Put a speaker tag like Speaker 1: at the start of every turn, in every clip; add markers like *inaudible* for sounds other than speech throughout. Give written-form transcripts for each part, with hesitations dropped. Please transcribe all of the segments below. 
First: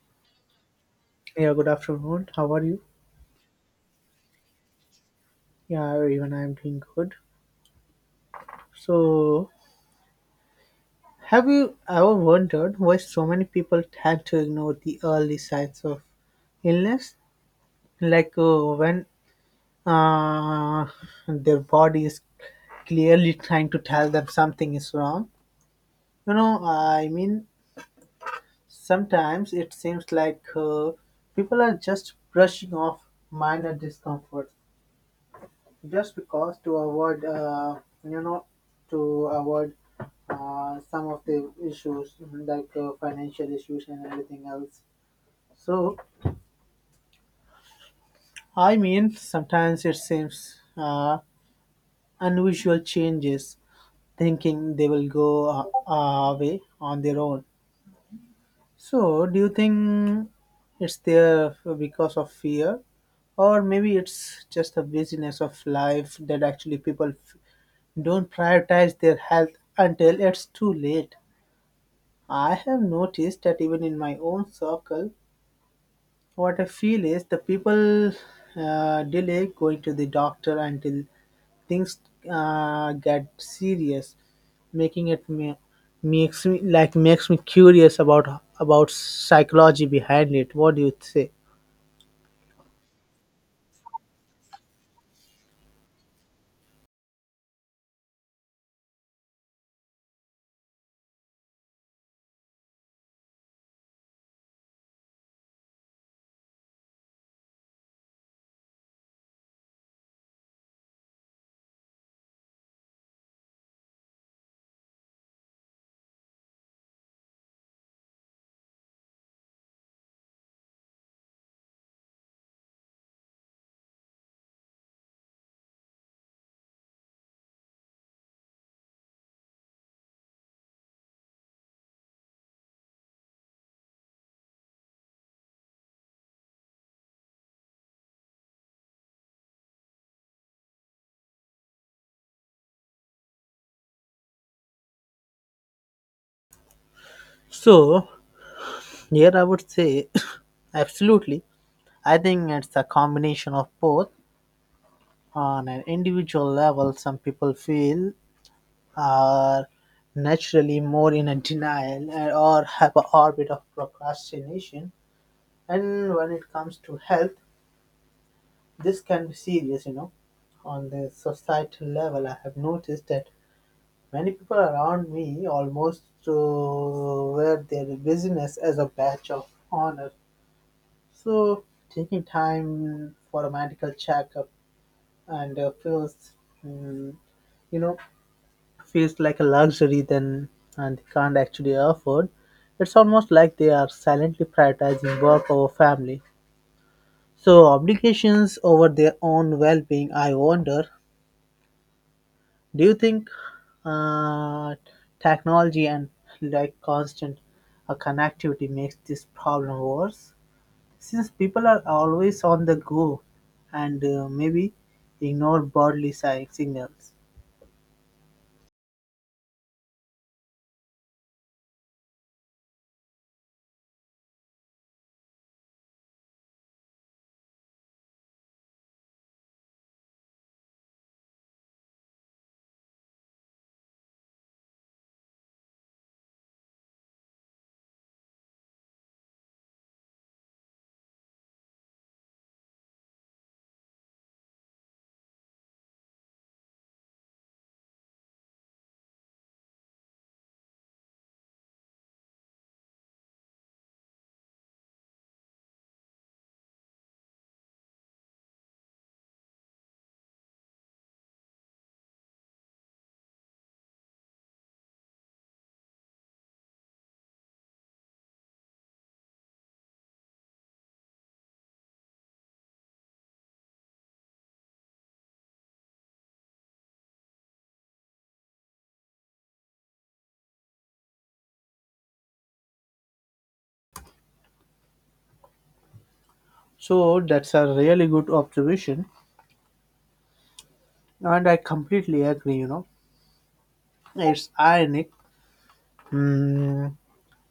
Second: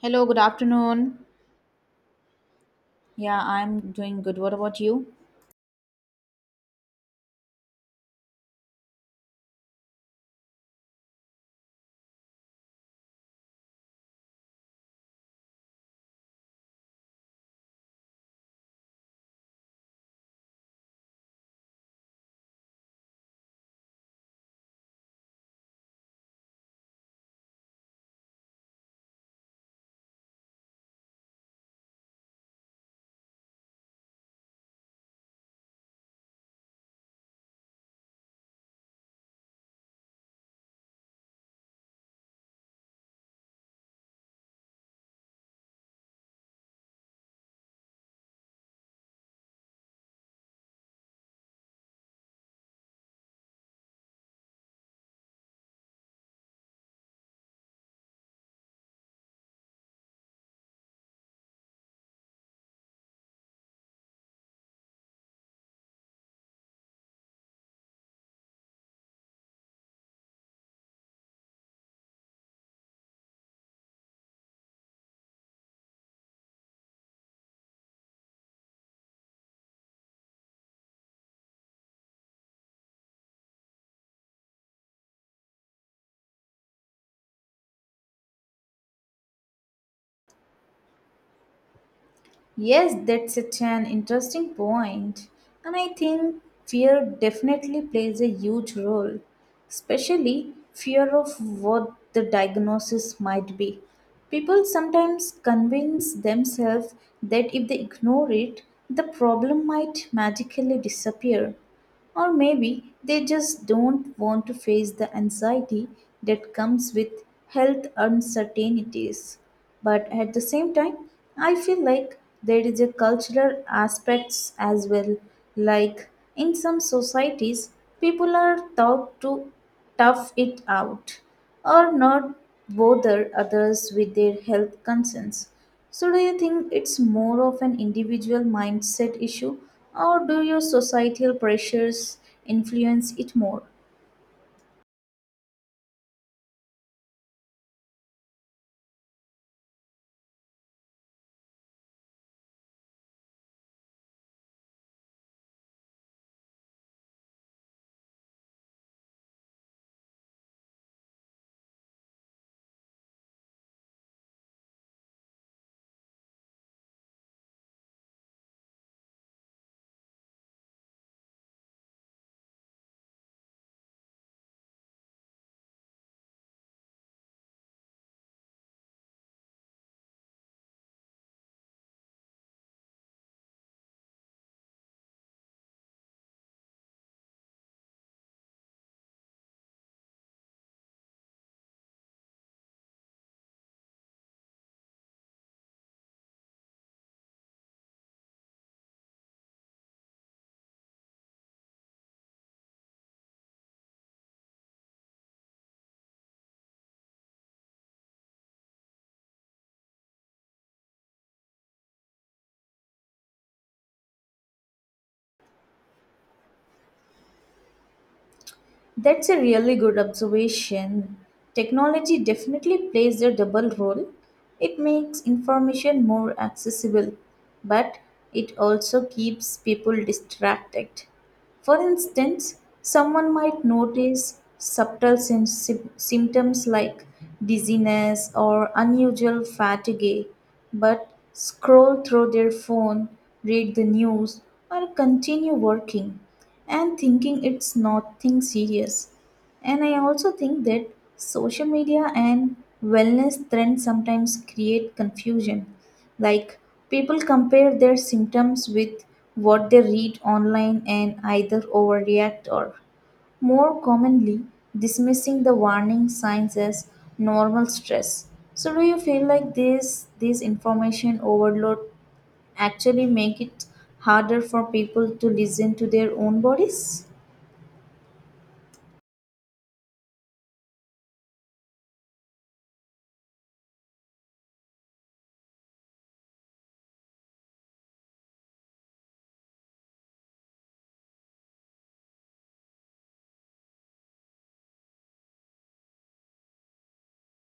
Speaker 1: Hello, good afternoon.
Speaker 2: Yeah, good afternoon. How are you?
Speaker 1: Yeah, I'm doing good. What about you?
Speaker 2: Yeah, even I am doing good. So, have you ever wondered why so many people tend to ignore the early signs of illness? Like when uh, their body is clearly trying to tell them something is wrong. You know, I mean, sometimes it seems like people are just brushing off minor discomfort just because to avoid you know to avoid some of the issues like financial issues and everything else. So I mean sometimes it seems unusual changes, thinking they will go away on their own. So, do you think it's there because of fear, or maybe it's just the busyness of life that actually people don't prioritize their health until it's too late? I have noticed that even in my own circle, what I feel is the people delay going to the doctor until things get serious, making it me, makes me makes me curious about psychology behind it. What do you say?
Speaker 1: Yes, that's such an interesting point. And I think fear definitely plays a huge role, especially fear of what the diagnosis might be. People sometimes convince themselves that if they ignore it, the problem might magically disappear. Or maybe they just don't want to face the anxiety that comes with health uncertainties. But at the same time, I feel like there is a cultural aspects as well. Like in some societies, people are taught to tough it out or not bother others with their health concerns. So, do you think it's more of an individual mindset issue, or do your societal pressures influence it more?
Speaker 2: So here I would say *coughs* absolutely. I think it's a combination of both. On an individual level, some people feel are naturally more in a denial and- or have a orbit of procrastination. And when it comes to health, this can be serious, you know. On the societal level, I have noticed that many people around me almost to wear their business as a badge of honor. So, taking time for a medical checkup and feels, mm, you know, feels like a luxury then, and they can't actually afford. It's almost like they are silently prioritizing work over family, so obligations over their own well-being. I wonder, do you think uh, technology and like constant connectivity makes this problem worse? Since people are always on the go and maybe ignore bodily signals.
Speaker 1: That's a really good observation. Technology definitely plays a double role. It makes information more accessible, but it also keeps people distracted. For instance, someone might notice subtle symptoms like dizziness or unusual fatigue, but scroll through their phone, read the news, or continue working and thinking it's nothing serious. And I also think that social media and wellness trends sometimes create confusion. Like people compare their symptoms with what they read online and either overreact or more commonly dismissing the warning signs as normal stress. So do you feel like this information overload actually make it harder for people to listen to their own bodies?
Speaker 2: So that's a really good observation, and I completely agree, you know. It's ironic, mm,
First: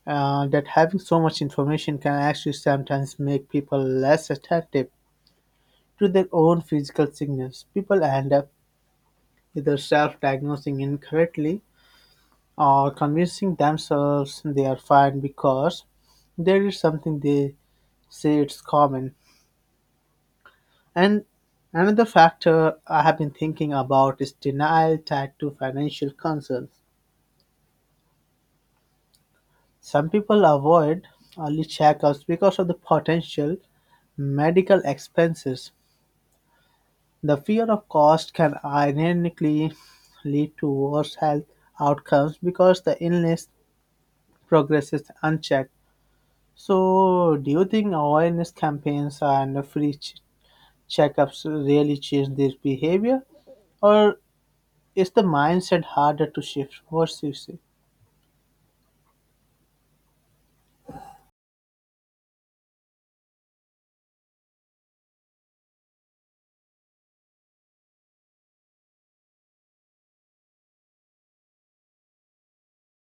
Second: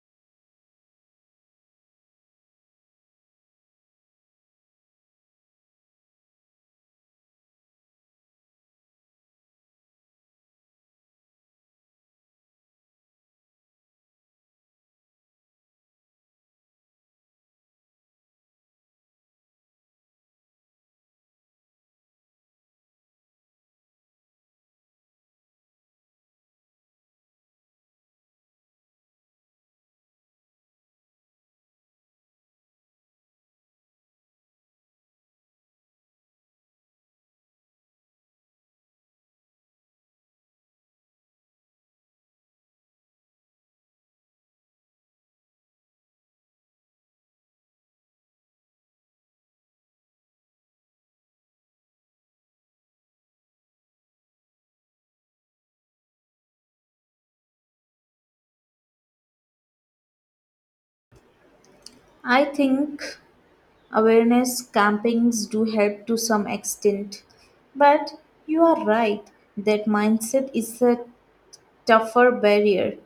Speaker 2: that having so much information can actually sometimes make people less attentive to their own physical signals. People end up either self diagnosing incorrectly, or convincing themselves they are fine because there is something they say it's common. And another factor I have been thinking about is denial tied to financial concerns. Some people avoid early checkups because of the potential medical expenses. The fear of cost can ironically lead to worse health outcomes because the illness progresses unchecked. So, do you think awareness campaigns and free checkups really change this behavior, or is the mindset harder to shift? What do you say?
Speaker 1: I think awareness campings do help to some extent, but you are right that mindset is a tougher barrier.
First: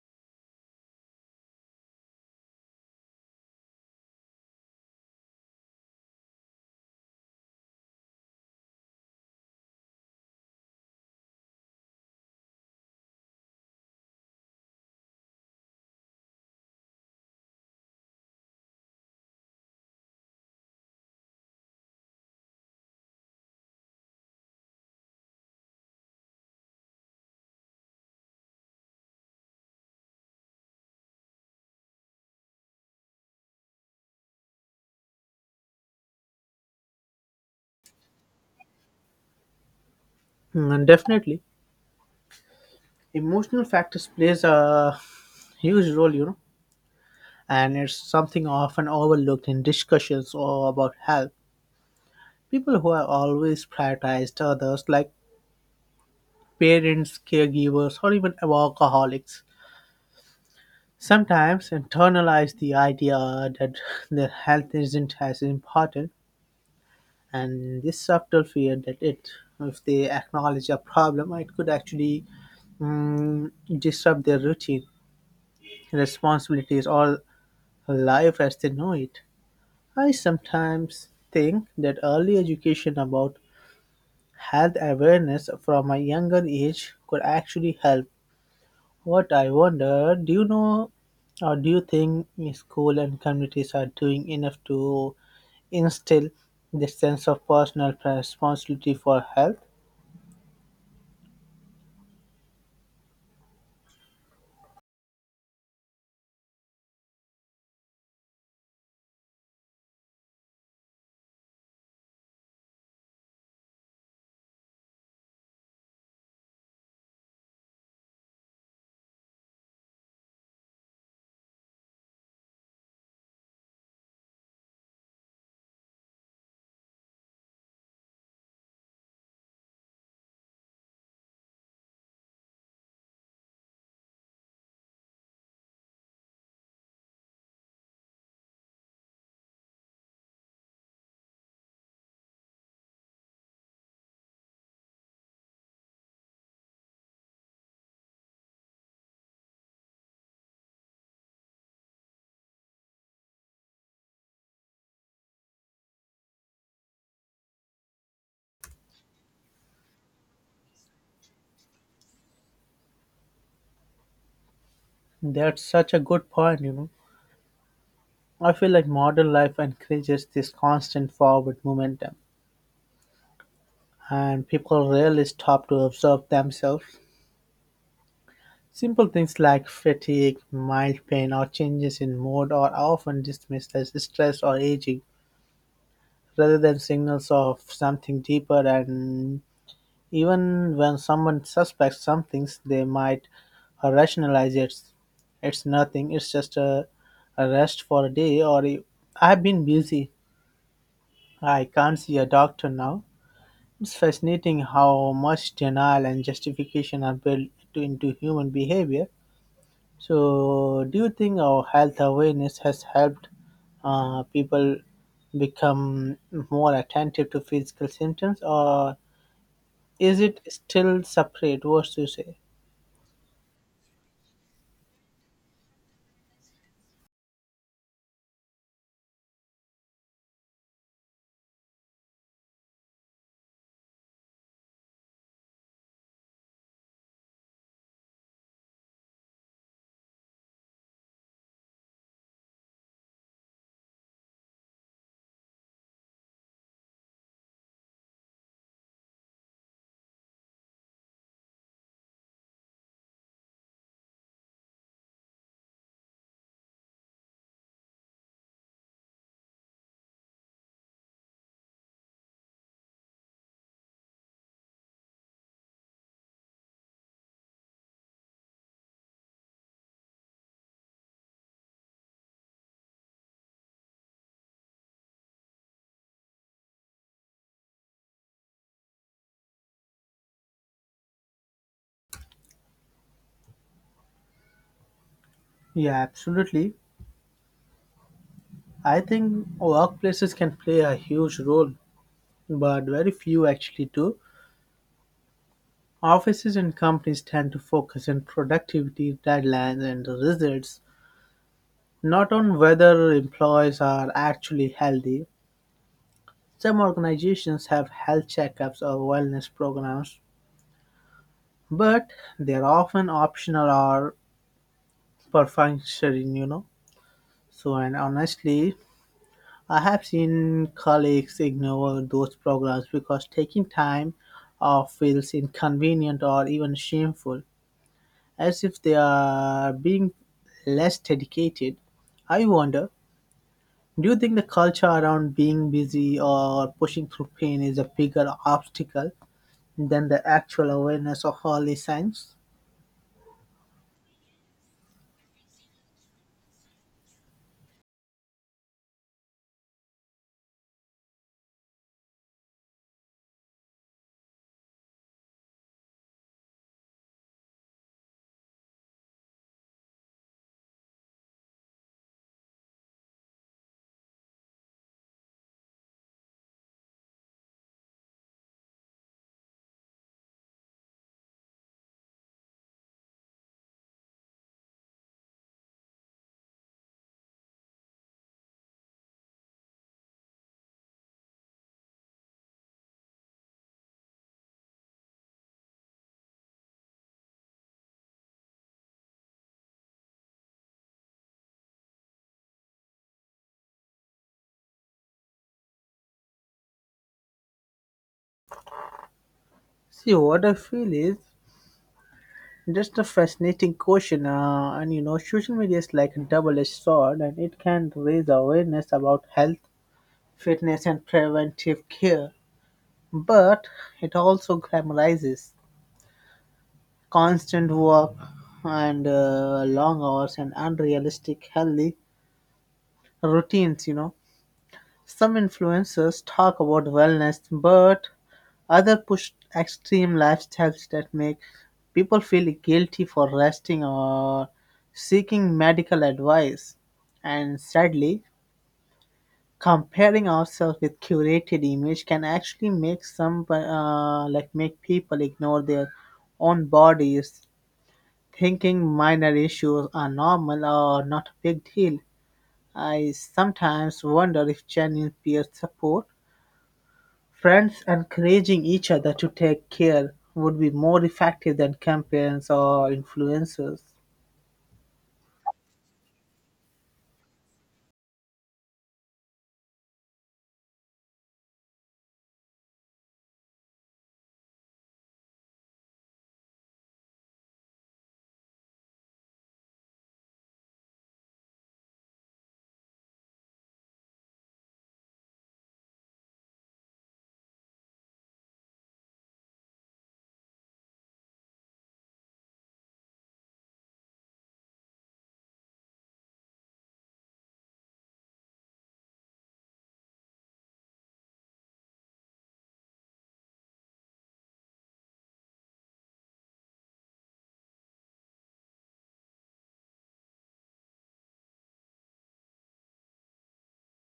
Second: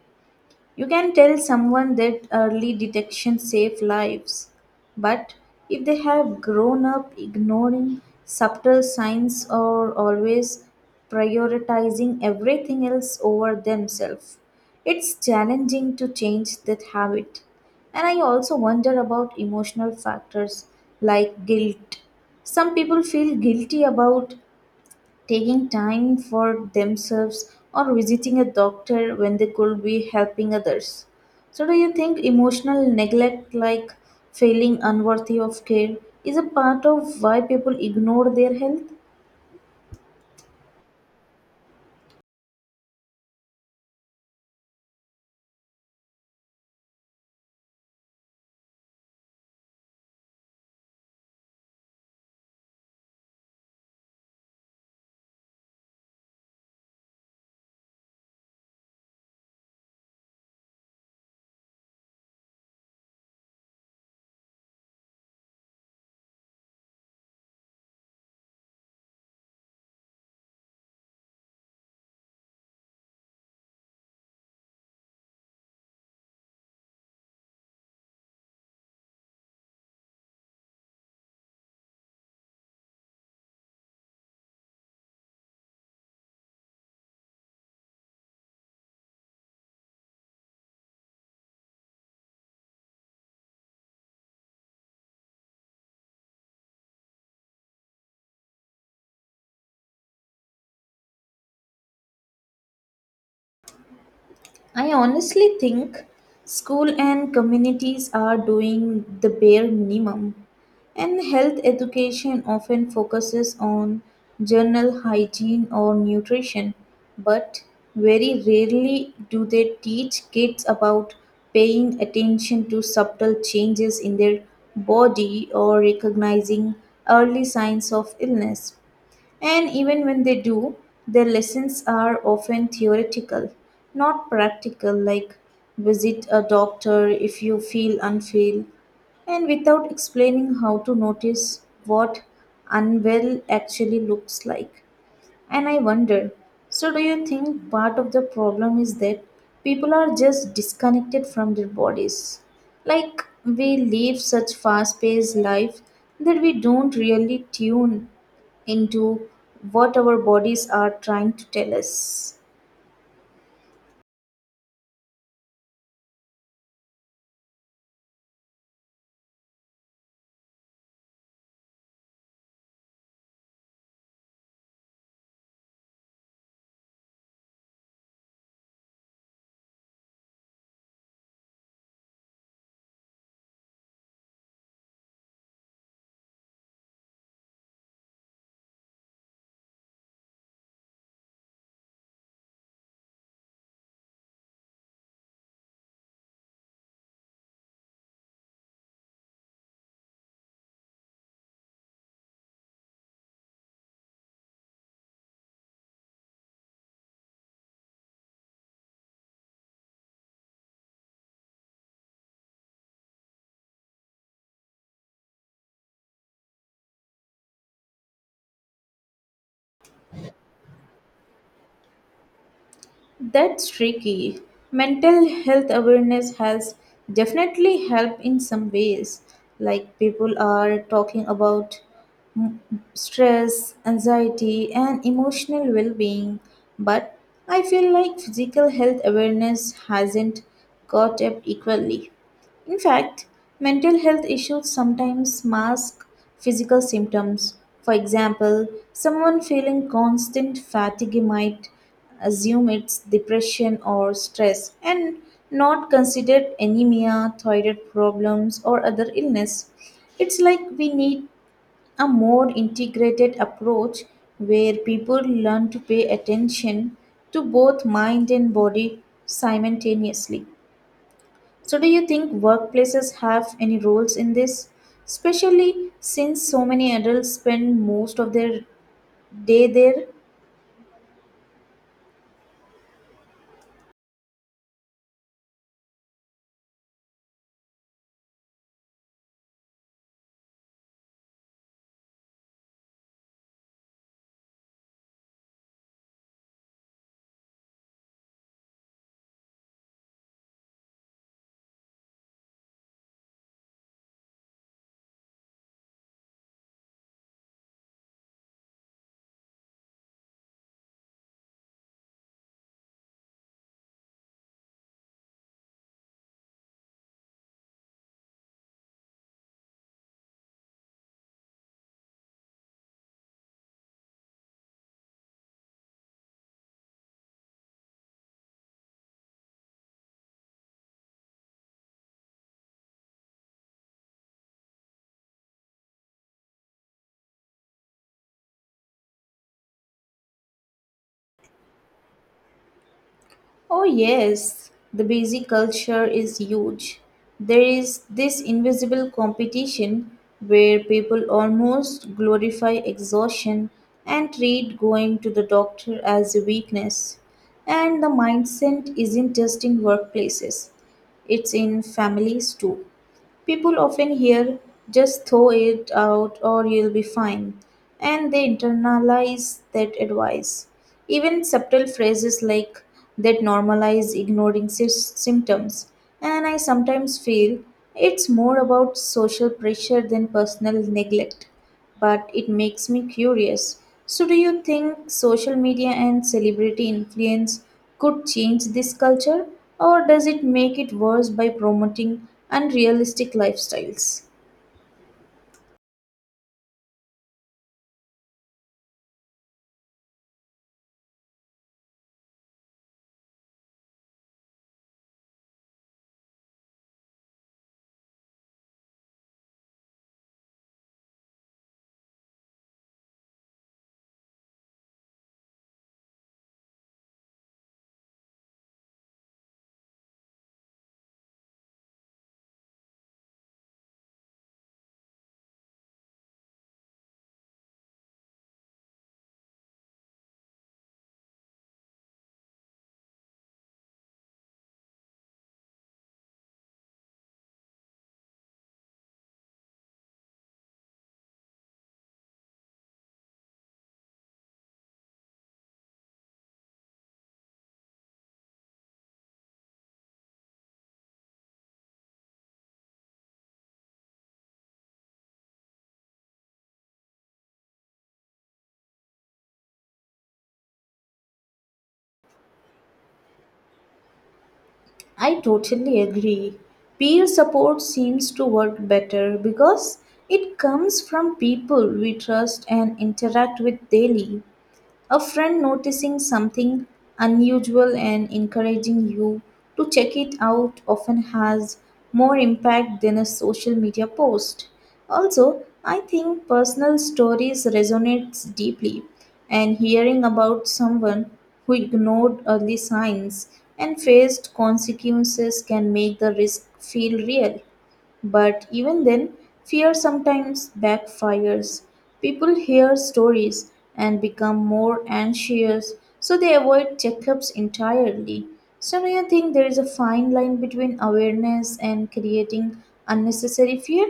Speaker 1: You can tell someone that early detection saves lives, but if they have grown up ignoring subtle signs or always prioritizing everything else over themselves, it's challenging to change that habit. And I also wonder about emotional factors like guilt. Some people feel guilty about taking time for themselves or visiting a doctor when they could be helping others. So, do you think emotional neglect, like feeling unworthy of care, is a part of why people ignore their health?
Speaker 2: Mm, definitely, emotional factors plays a huge role. You know, and it's something often overlooked in discussions or about health. People who have always prioritized others, like parents, caregivers, or even alcoholics, sometimes internalize the idea that *laughs* their health isn't as important, and this subtle fear that it, if they acknowledge a problem, it could actually mm, disrupt their routine, responsibilities, or life as they know it. I sometimes think that early education about health awareness from a younger age could actually help. What I wonder, do you know or do you think school and communities are doing enough to instill the sense of personal responsibility for health?
Speaker 1: I honestly think school and communities are doing the bare minimum, and health education often focuses on general hygiene or nutrition, but very rarely do they teach kids about paying attention to subtle changes in their body or recognizing early signs of illness. And even when they do, their lessons are often theoretical, not practical, like visit a doctor if you feel unwell, and without explaining how to notice what unwell actually looks like. And I wonder, so, do you think part of the problem is that people are just disconnected from their bodies? Like, we live such fast paced life that we don't really tune into what our bodies are trying to tell us.
Speaker 2: That's such a good point, you know. I feel like modern life encourages this constant forward momentum, and people rarely stop to observe themselves. Simple things like fatigue, mild pain, or changes in mood are often dismissed as stress or aging rather than signals of something deeper. And even when someone suspects something, they might rationalize it's nothing, a rest for a day, or I've been busy, I can't see a doctor now. It's fascinating how much denial and justification are built into human behavior. So, do you think our health awareness has helped people become more attentive to physical symptoms, or is it still separate? What do you say?
Speaker 1: That's tricky. Mental health awareness has definitely helped in some ways. Like people are talking about mm, stress, anxiety, and emotional well being. But I feel like physical health awareness hasn't caught up equally. In fact, mental health issues sometimes mask physical symptoms. For example, someone feeling constant fatigue might assume it's depression or stress and not consider anemia, thyroid problems, or other illness. It's like we need a more integrated approach where people learn to pay attention to both mind and body simultaneously. So, do you think workplaces have any roles in this? Especially since so many adults spend most of their day there?
Speaker 2: Yeah, absolutely. I think workplaces can play a huge role, but very few actually do. Offices and companies tend to focus on productivity, deadlines, and results, not on whether employees are actually healthy. Some organizations have health checkups or wellness programs, but they're often optional or perfunctory, you know. So, and honestly, I have seen colleagues ignore those programs because taking time off feels inconvenient or even shameful, as if they are being less dedicated. I wonder, do you think the culture around being busy or pushing through pain is a bigger obstacle than the actual awareness of holy signs?
Speaker 1: Oh, yes, the busy culture is huge. There is this invisible competition where people almost glorify exhaustion and treat going to the doctor as a weakness. And the mindset isn't just in workplaces, it's in families too. People often hear, just throw it out or you'll be fine, and they internalize that advice. Even subtle phrases like that normalize ignoring symptoms, and I sometimes feel it's more about social pressure than personal neglect but it makes me curious. So, do you think social media and celebrity influence could change this culture, or does it make it worse by promoting unrealistic lifestyles?
Speaker 2: See, what I feel is just a fascinating question, and you know, social media is like a double-edged sword, and it can raise awareness about health, fitness, and preventive care, but it also glamorizes constant work and long hours and unrealistic healthy routines. You know, some influencers talk about wellness, but others push extreme lifestyles that make people feel guilty for resting or seeking medical advice. And sadly, comparing ourselves with curated image can actually make some like make people ignore their own bodies, thinking minor issues are normal or not a big deal. I sometimes wonder if genuine peer support, friends encouraging each other to take care, would be more effective than campaigns or influencers.
Speaker 1: I totally agree. Peer support seems to work better because it comes from people we trust and interact with daily. A friend noticing something unusual and encouraging you to check it out often has more impact than a social media post. Also, I think personal stories resonate deeply and hearing about someone who ignored early signs and faced consequences can make the risk feel real. But even then, fear sometimes backfires. People hear stories and become more anxious, so they avoid checkups entirely. So, do you think there is a fine line between awareness and creating unnecessary fear?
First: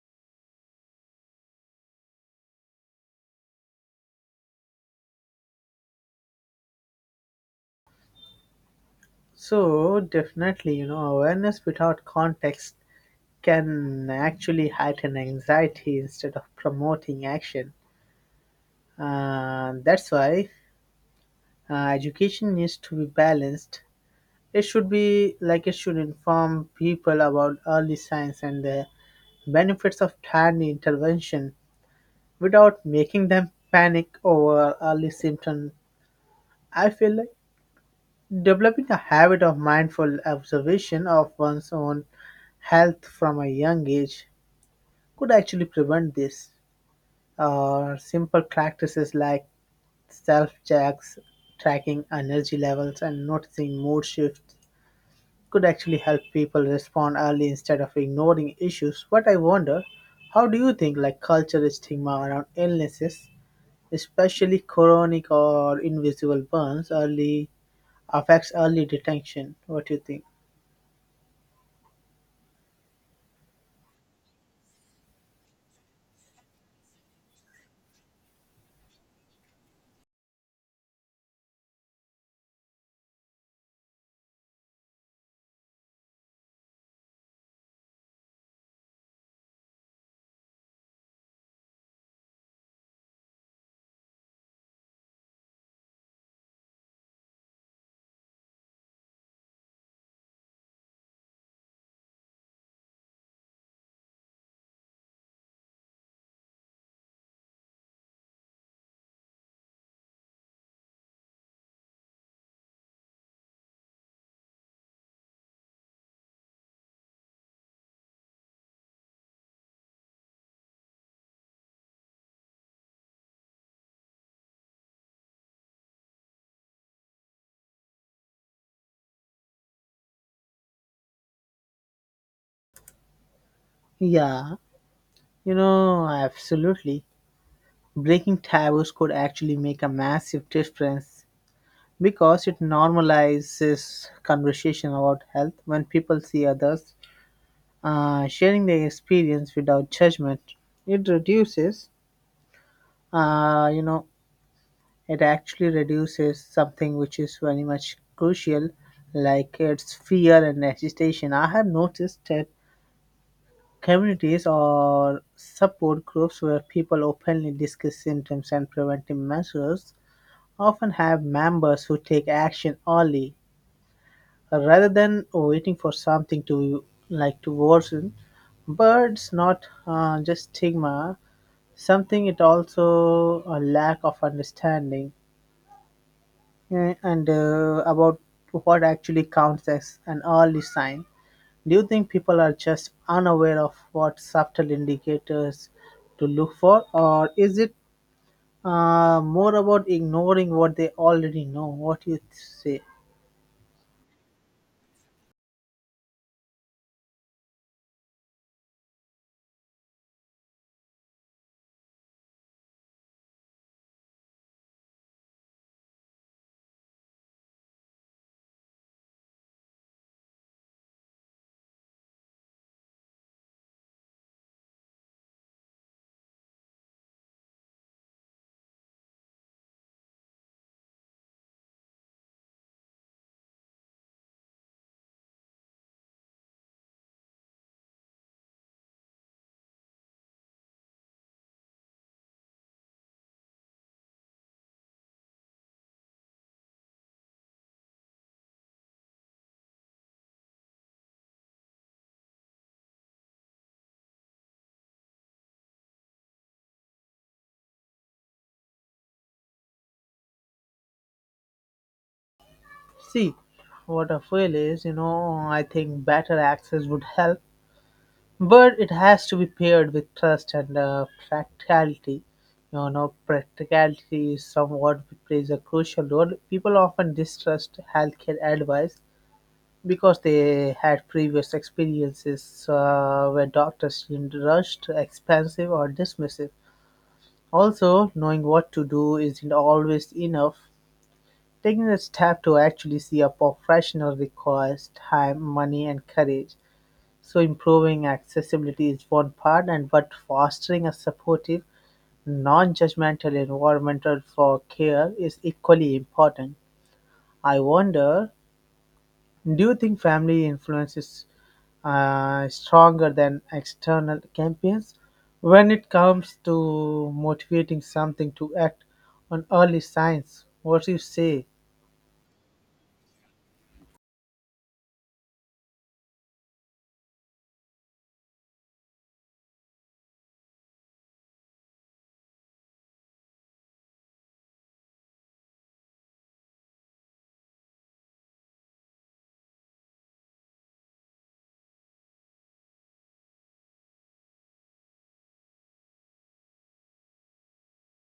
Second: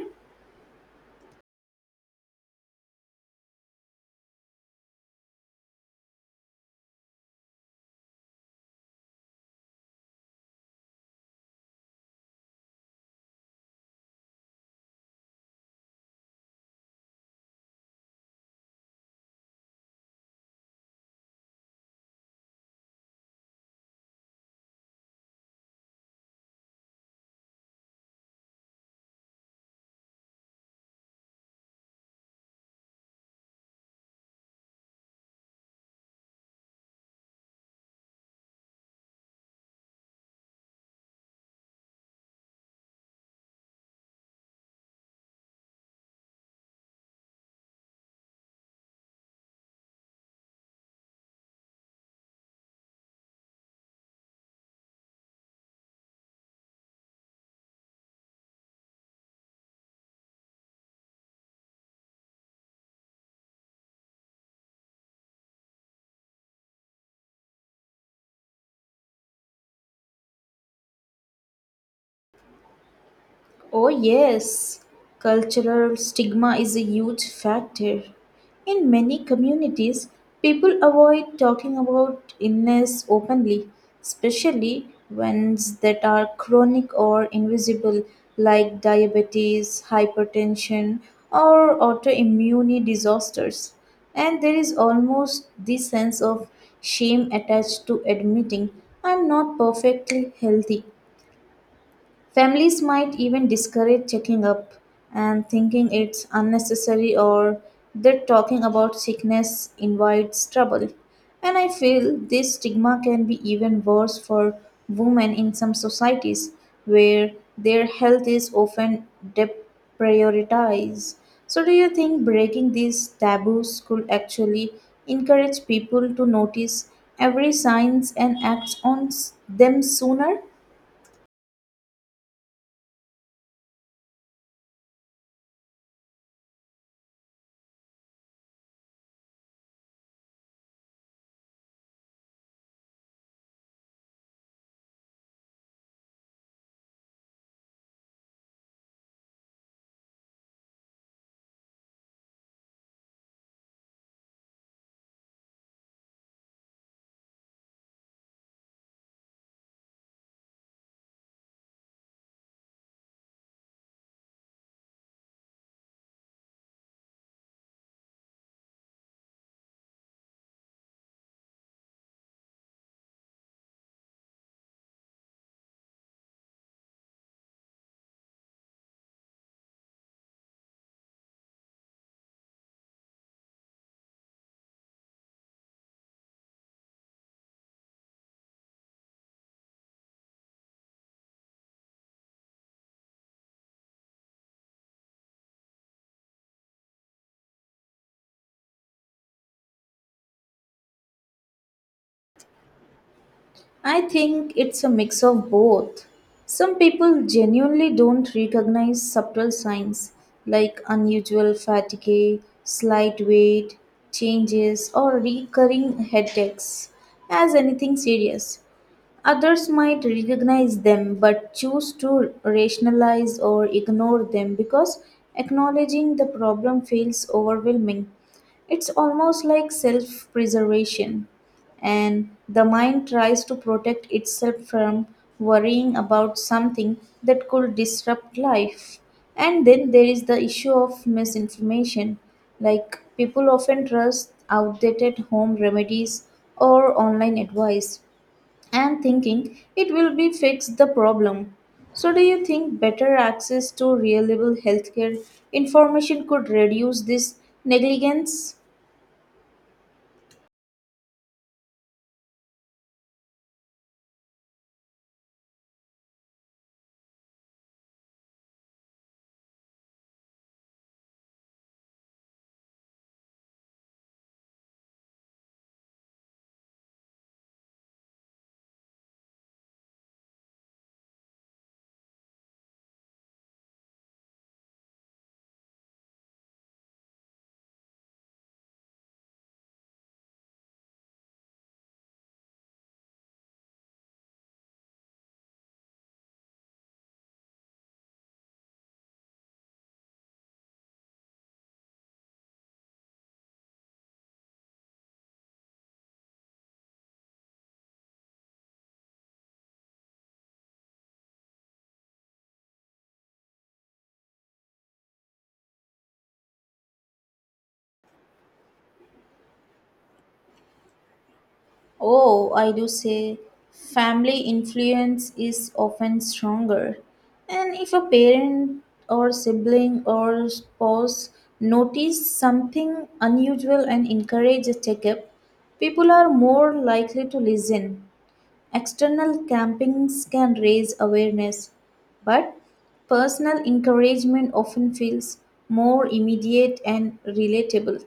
Speaker 2: So definitely, you know, awareness without context can actually heighten anxiety instead of promoting action. And that's why education needs to be balanced. It should be like it should inform people about early signs and the benefits of timely intervention, without making them panic over early symptoms. I feel like developing a habit of mindful observation of one's own health from a young age could actually prevent this. Simple practices like self checks, tracking energy levels, and noticing mood shifts could actually help people respond early instead of ignoring issues. But I wonder, how do you think like cultural stigma around illnesses, especially chronic or invisible burns early, affects early detection. What do you think?
Speaker 1: Oh, yes, cultural stigma is a huge factor. In many communities, people avoid talking about illness openly, especially ones that are chronic or invisible, like diabetes, hypertension, or autoimmune disorders. And there is almost this sense of shame attached to admitting I'm not perfectly healthy. Families might even discourage checking up and thinking it's unnecessary or that talking about sickness invites trouble. And I feel this stigma can be even worse for women in some societies where their health is often deprioritized. So, do you think breaking these taboos could actually encourage people to notice every signs and act on them sooner?
Speaker 2: Yeah, you know, absolutely. Breaking taboos could actually make a massive difference because it normalizes conversation about health. When people see others sharing their experience without judgment, It reduces, uh, you know, it actually reduces something which is very much crucial, like its fear and agitation. I have noticed that communities or support groups where people openly discuss symptoms and preventive measures often have members who take action early rather than waiting for something to to worsen. But it's not just stigma, something it also a lack of understanding. Eh, and About what actually counts as an early sign. Do you think people are just unaware of what subtle indicators to look for, or is it more about ignoring what they already know? What you say?
Speaker 1: I think it's a mix of both. Some people genuinely don't recognize subtle signs like unusual fatigue, slight weight changes, or recurring headaches as anything serious. Others might recognize them but choose to rationalize or ignore them because acknowledging the problem feels overwhelming. It's almost like self preservation, and the mind tries to protect itself from worrying about something that could disrupt life. And then there is the issue of misinformation, like people often trust outdated home remedies or online advice and thinking it will be fix the problem. So do you think better access to reliable healthcare information could reduce this negligence?
Speaker 2: See, what I feel is, you know, I think better access would help, but it has to be paired with trust and practicality. You know, practicality is somewhat plays a crucial role. People often distrust healthcare advice because they had previous experiences where doctors seemed rushed, expensive, or dismissive. Also, knowing what to do isn't always enough. Taking a step to actually see a professional requires time, money, and courage. So improving accessibility is one part, and but fostering a supportive, non-judgmental environment for care is equally important. I wonder, do you think family influence is stronger than external campaigns when it comes to motivating something to act on early signs? What do you say?
Speaker 1: Oh, I do say family influence is often stronger. And if a parent or sibling or spouse notice something unusual and encourage a checkup, people are more likely to listen. External campaigns can raise awareness, but personal encouragement often feels more immediate and relatable.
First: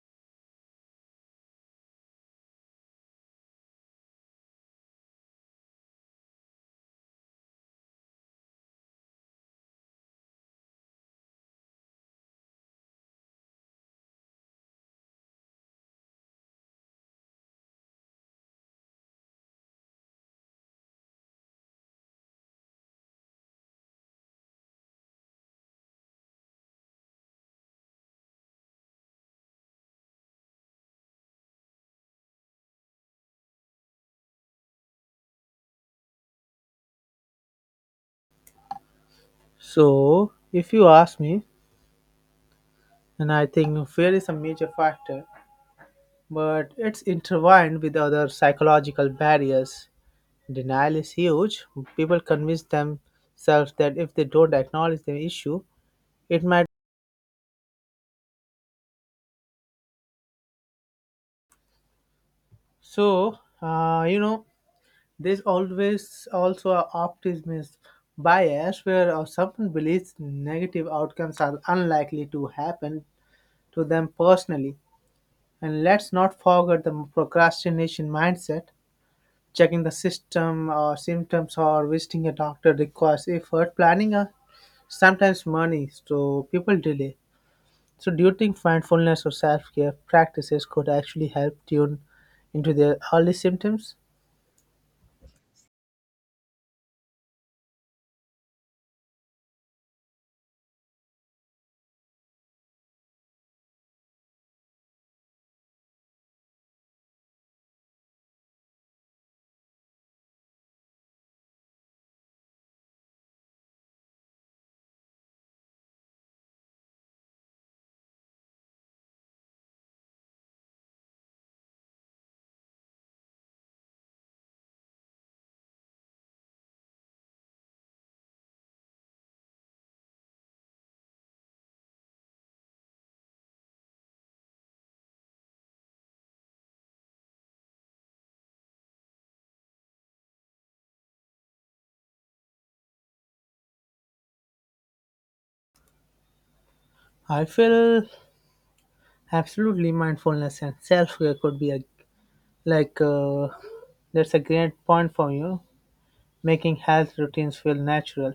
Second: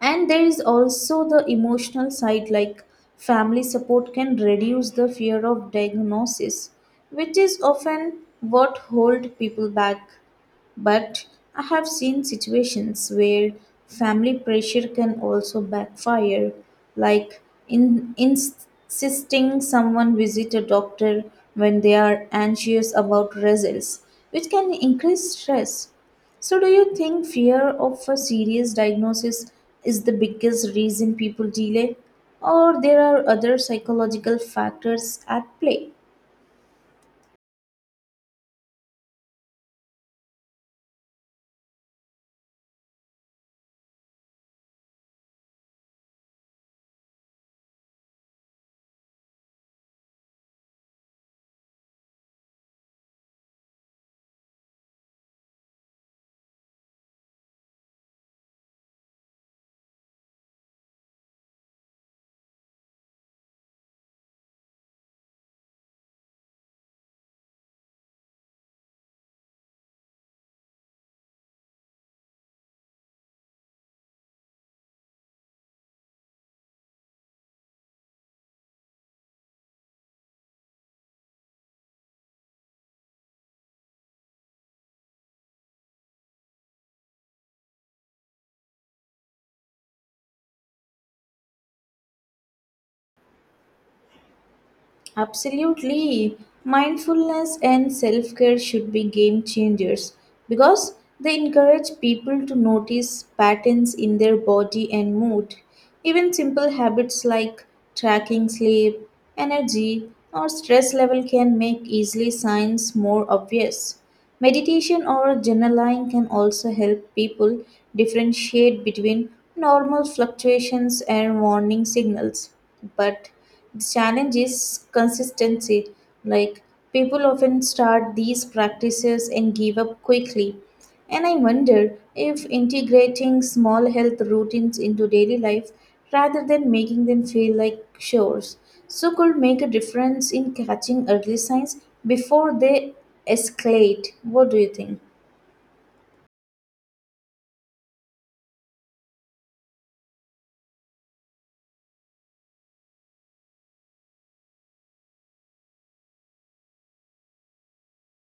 Speaker 1: And there is also the emotional side, like family support can reduce the fear of diagnosis, which is often what hold people back. But I have seen situations where family pressure can also backfire, like insisting someone visit a doctor when they are anxious about results, which can increase stress. So, do you think fear of a serious diagnosis is the biggest reason people delay, or there are other psychological factors at play?
Speaker 2: So, if you ask me, and I think fear is a major factor, but it's intertwined with other psychological barriers. Denial is huge. People convince themselves that if they don't acknowledge the issue, it might. So, you know, there's always also a optimism bias where someone believes negative outcomes are unlikely to happen to them personally. And let's not forget the procrastination mindset, checking the system or symptoms or visiting a doctor requires effort planning a sometimes money, so people delay. So, do you think mindfulness or self care practices could actually help tune into their early symptoms?
Speaker 1: Absolutely. Mindfulness and self care should be game changers because they encourage people to notice patterns in their body and mood. Even simple habits like tracking sleep, energy, or stress level can make easily signs more obvious. Meditation or journaling can also help people differentiate between normal fluctuations and warning signals. But the challenge is consistency. Like people often start these practices and give up quickly. And I wonder if integrating small health routines into daily life rather than making them feel like chores so could make a difference in catching early signs before they escalate. What do you think?
Speaker 2: I feel absolutely mindfulness and self care could be a like uh, that's a great point for you, making health routines feel natural.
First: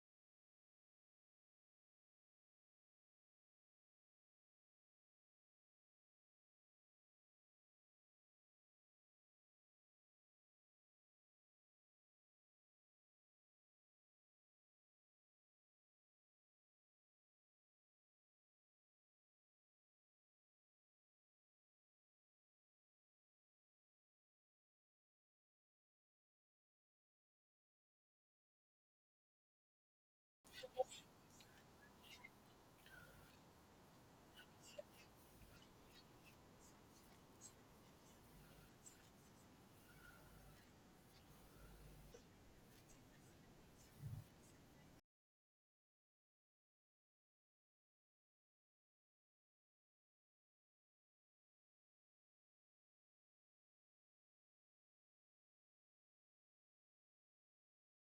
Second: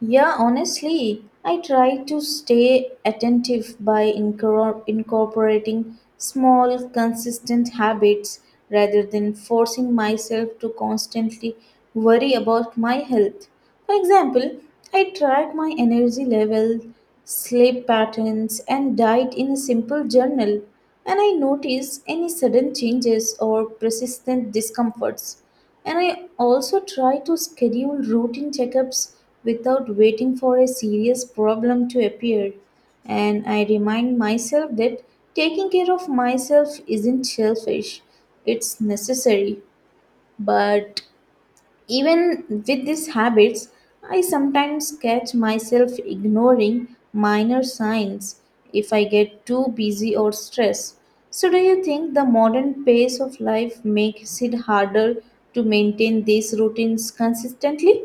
Speaker 1: Yeah, honestly, I try to stay attentive by incorporating small, consistent habits rather than forcing myself to constantly worry about my health. For example, I track my energy level, sleep patterns, and diet in a simple journal, and I notice any sudden changes or persistent discomforts. And I also try to schedule routine checkups without waiting for a serious problem to appear. And I remind myself that taking care of myself isn't selfish, it's necessary. But even with these habits, I sometimes catch myself ignoring minor signs if I get too busy or stressed. So, do you think the modern pace of life makes it harder to maintain these routines consistently?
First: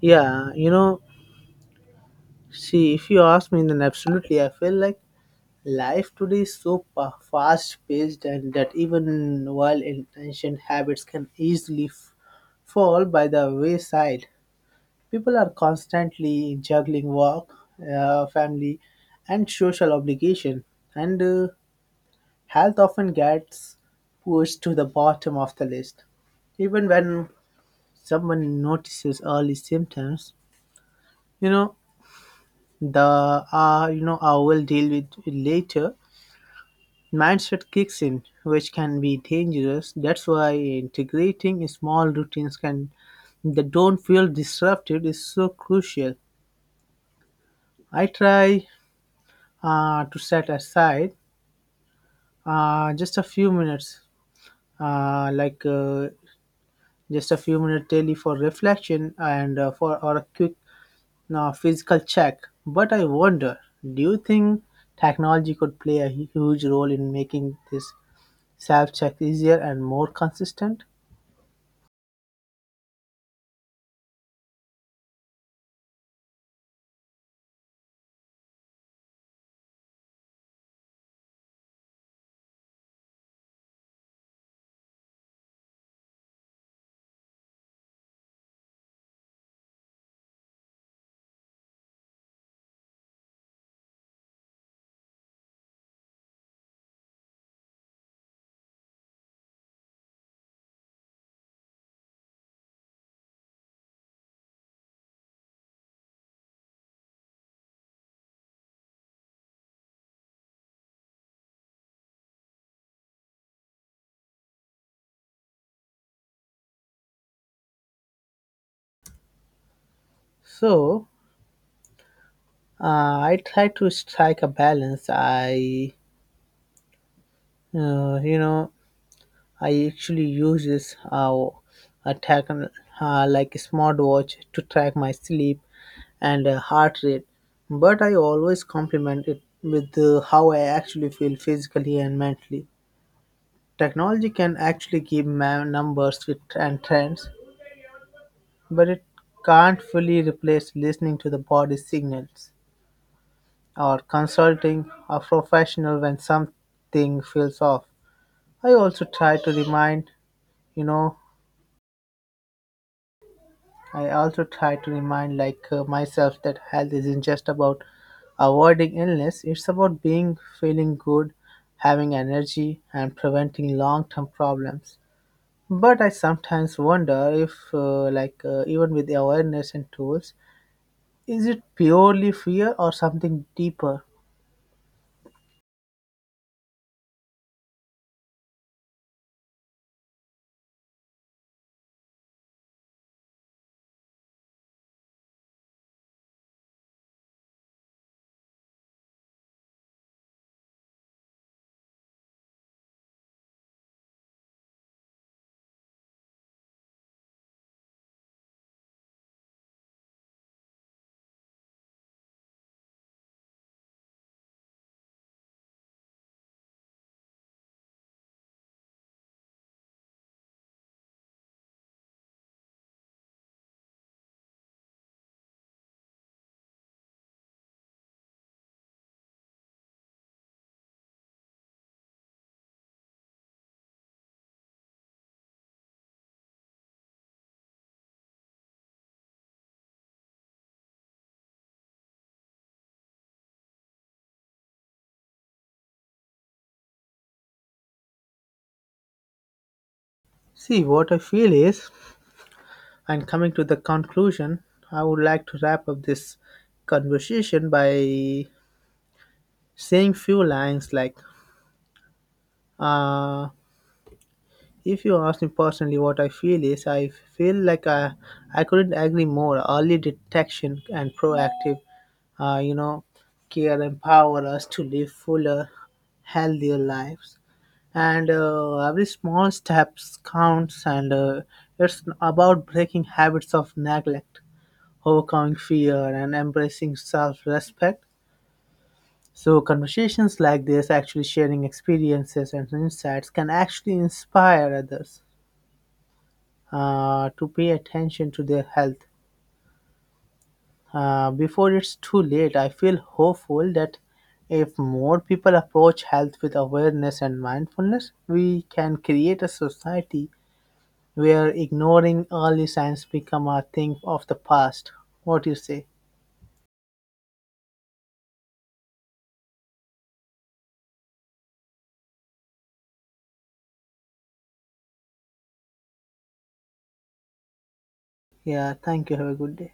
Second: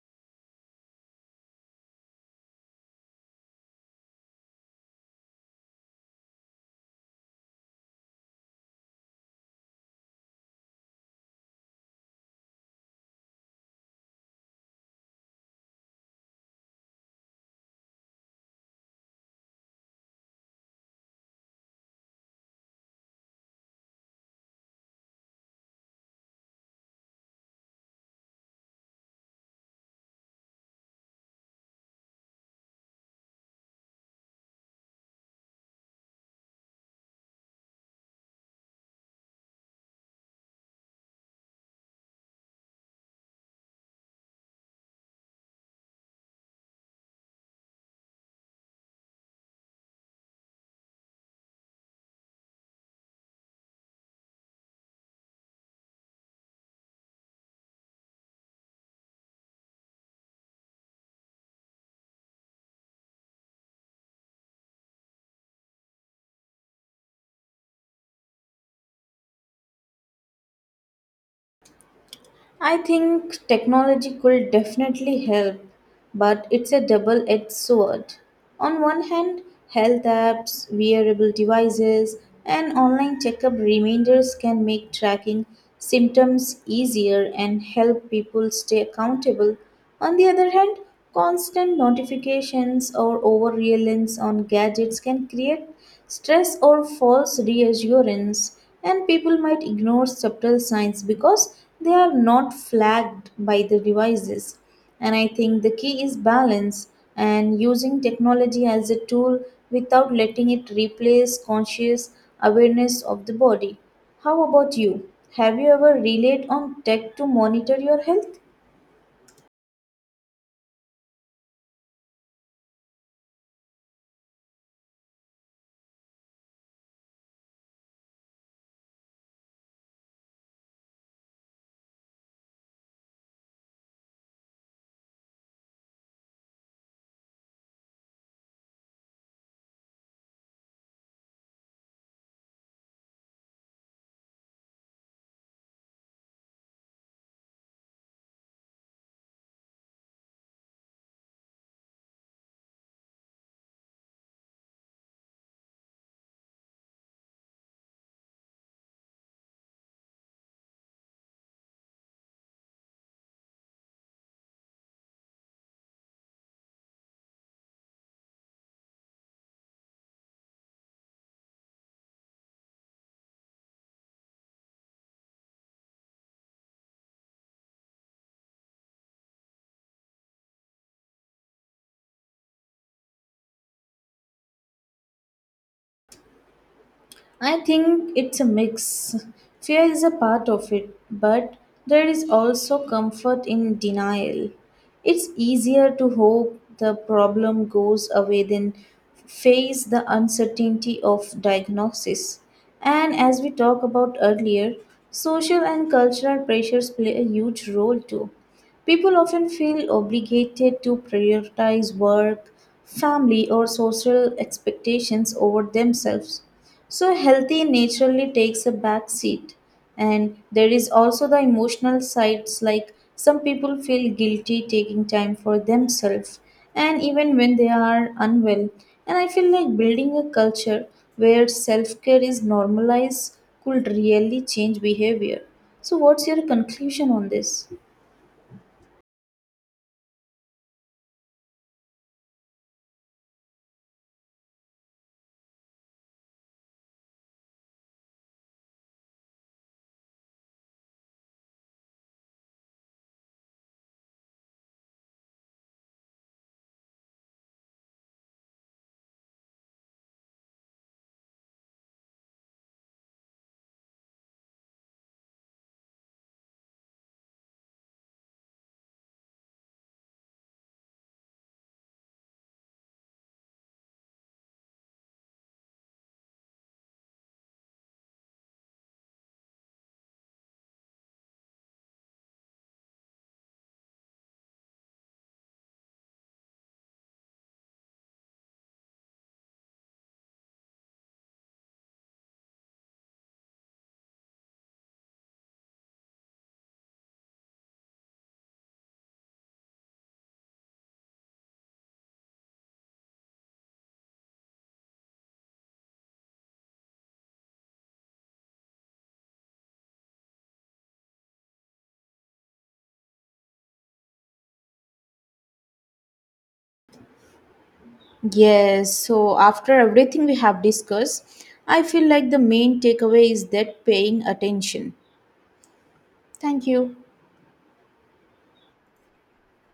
Speaker 2: Yeah, you know, see, if you ask me, then absolutely, I feel like life today is so fast paced and that even while intention habits can easily fall by the wayside. People are constantly juggling work, family, and social obligation, and health often gets pushed to the bottom of the list. Even when someone notices early symptoms, you know the you know I will deal with it later mindset kicks in, which can be dangerous. That's why integrating small routines can that don't feel disrupted is so crucial. I try to set aside uh, just a few minutes, uh, like uh, just a few minutes daily for reflection and for or a quick physical check. But I wonder, do you think technology could play a huge role in making this self check easier and more consistent?
Speaker 1: I think technology could definitely help, but it's a double edged sword. On one hand, health apps, wearable devices, and online checkup reminders can make tracking symptoms easier and help people stay accountable. On the other hand, constant notifications or over reliance on gadgets can create stress or false reassurance, and people might ignore subtle signs because they are not flagged by the devices. And I think the key is balance and using technology as a tool without letting it replace conscious awareness of the body. How about you? Have you ever relied on tech to monitor your health?
Speaker 2: So, I try to strike a balance. Uh, you know, I actually use this a tech, a smartwatch to track my sleep and heart rate, but I always complement it with how I actually feel physically and mentally. Technology can actually give numbers with, and trends, but it can't fully replace listening to the body's signals, or consulting a professional when something feels off. I also try to remind, you know, I also try to remind like myself that health isn't just about avoiding illness, it's about being feeling good, having energy and preventing long-term problems. But I sometimes wonder if even with the awareness and tools, is it purely fear or something deeper?
Speaker 1: I think it's a mix. Fear is a part of it, but there is also comfort in denial. It's easier to hope the problem goes away than face the uncertainty of diagnosis. And as we talked about earlier, social and cultural pressures play a huge role too. People often feel obligated to prioritize work, family, or social expectations over themselves. So, healthy naturally takes a back seat. And there is also the emotional sides, like some people feel guilty taking time for themselves, and even when they are unwell. And I feel like building a culture where self care is normalized could really change behavior. So, what's your conclusion on this?
Speaker 2: See, what I feel is, and coming to the conclusion, I would like to wrap up this conversation by saying few lines like, uh, if you ask me personally what I feel is, I feel like I couldn't agree more. Early detection and proactive, uh, you know, care empower us to live fuller, healthier lives, and every small steps counts, and it's about breaking habits of neglect, overcoming fear, and embracing self respect. So, conversations like this, actually sharing experiences and insights, can actually inspire others to pay attention to their health. Before it's too late, I feel hopeful that if more people approach health with awareness and mindfulness, we can create a society where ignoring early signs become a thing of the past. What do you say?
Speaker 1: Yes, so after everything we have discussed, I feel like the main takeaway is that paying attention. Thank you.
Speaker 2: Yeah, thank you. Have a good day.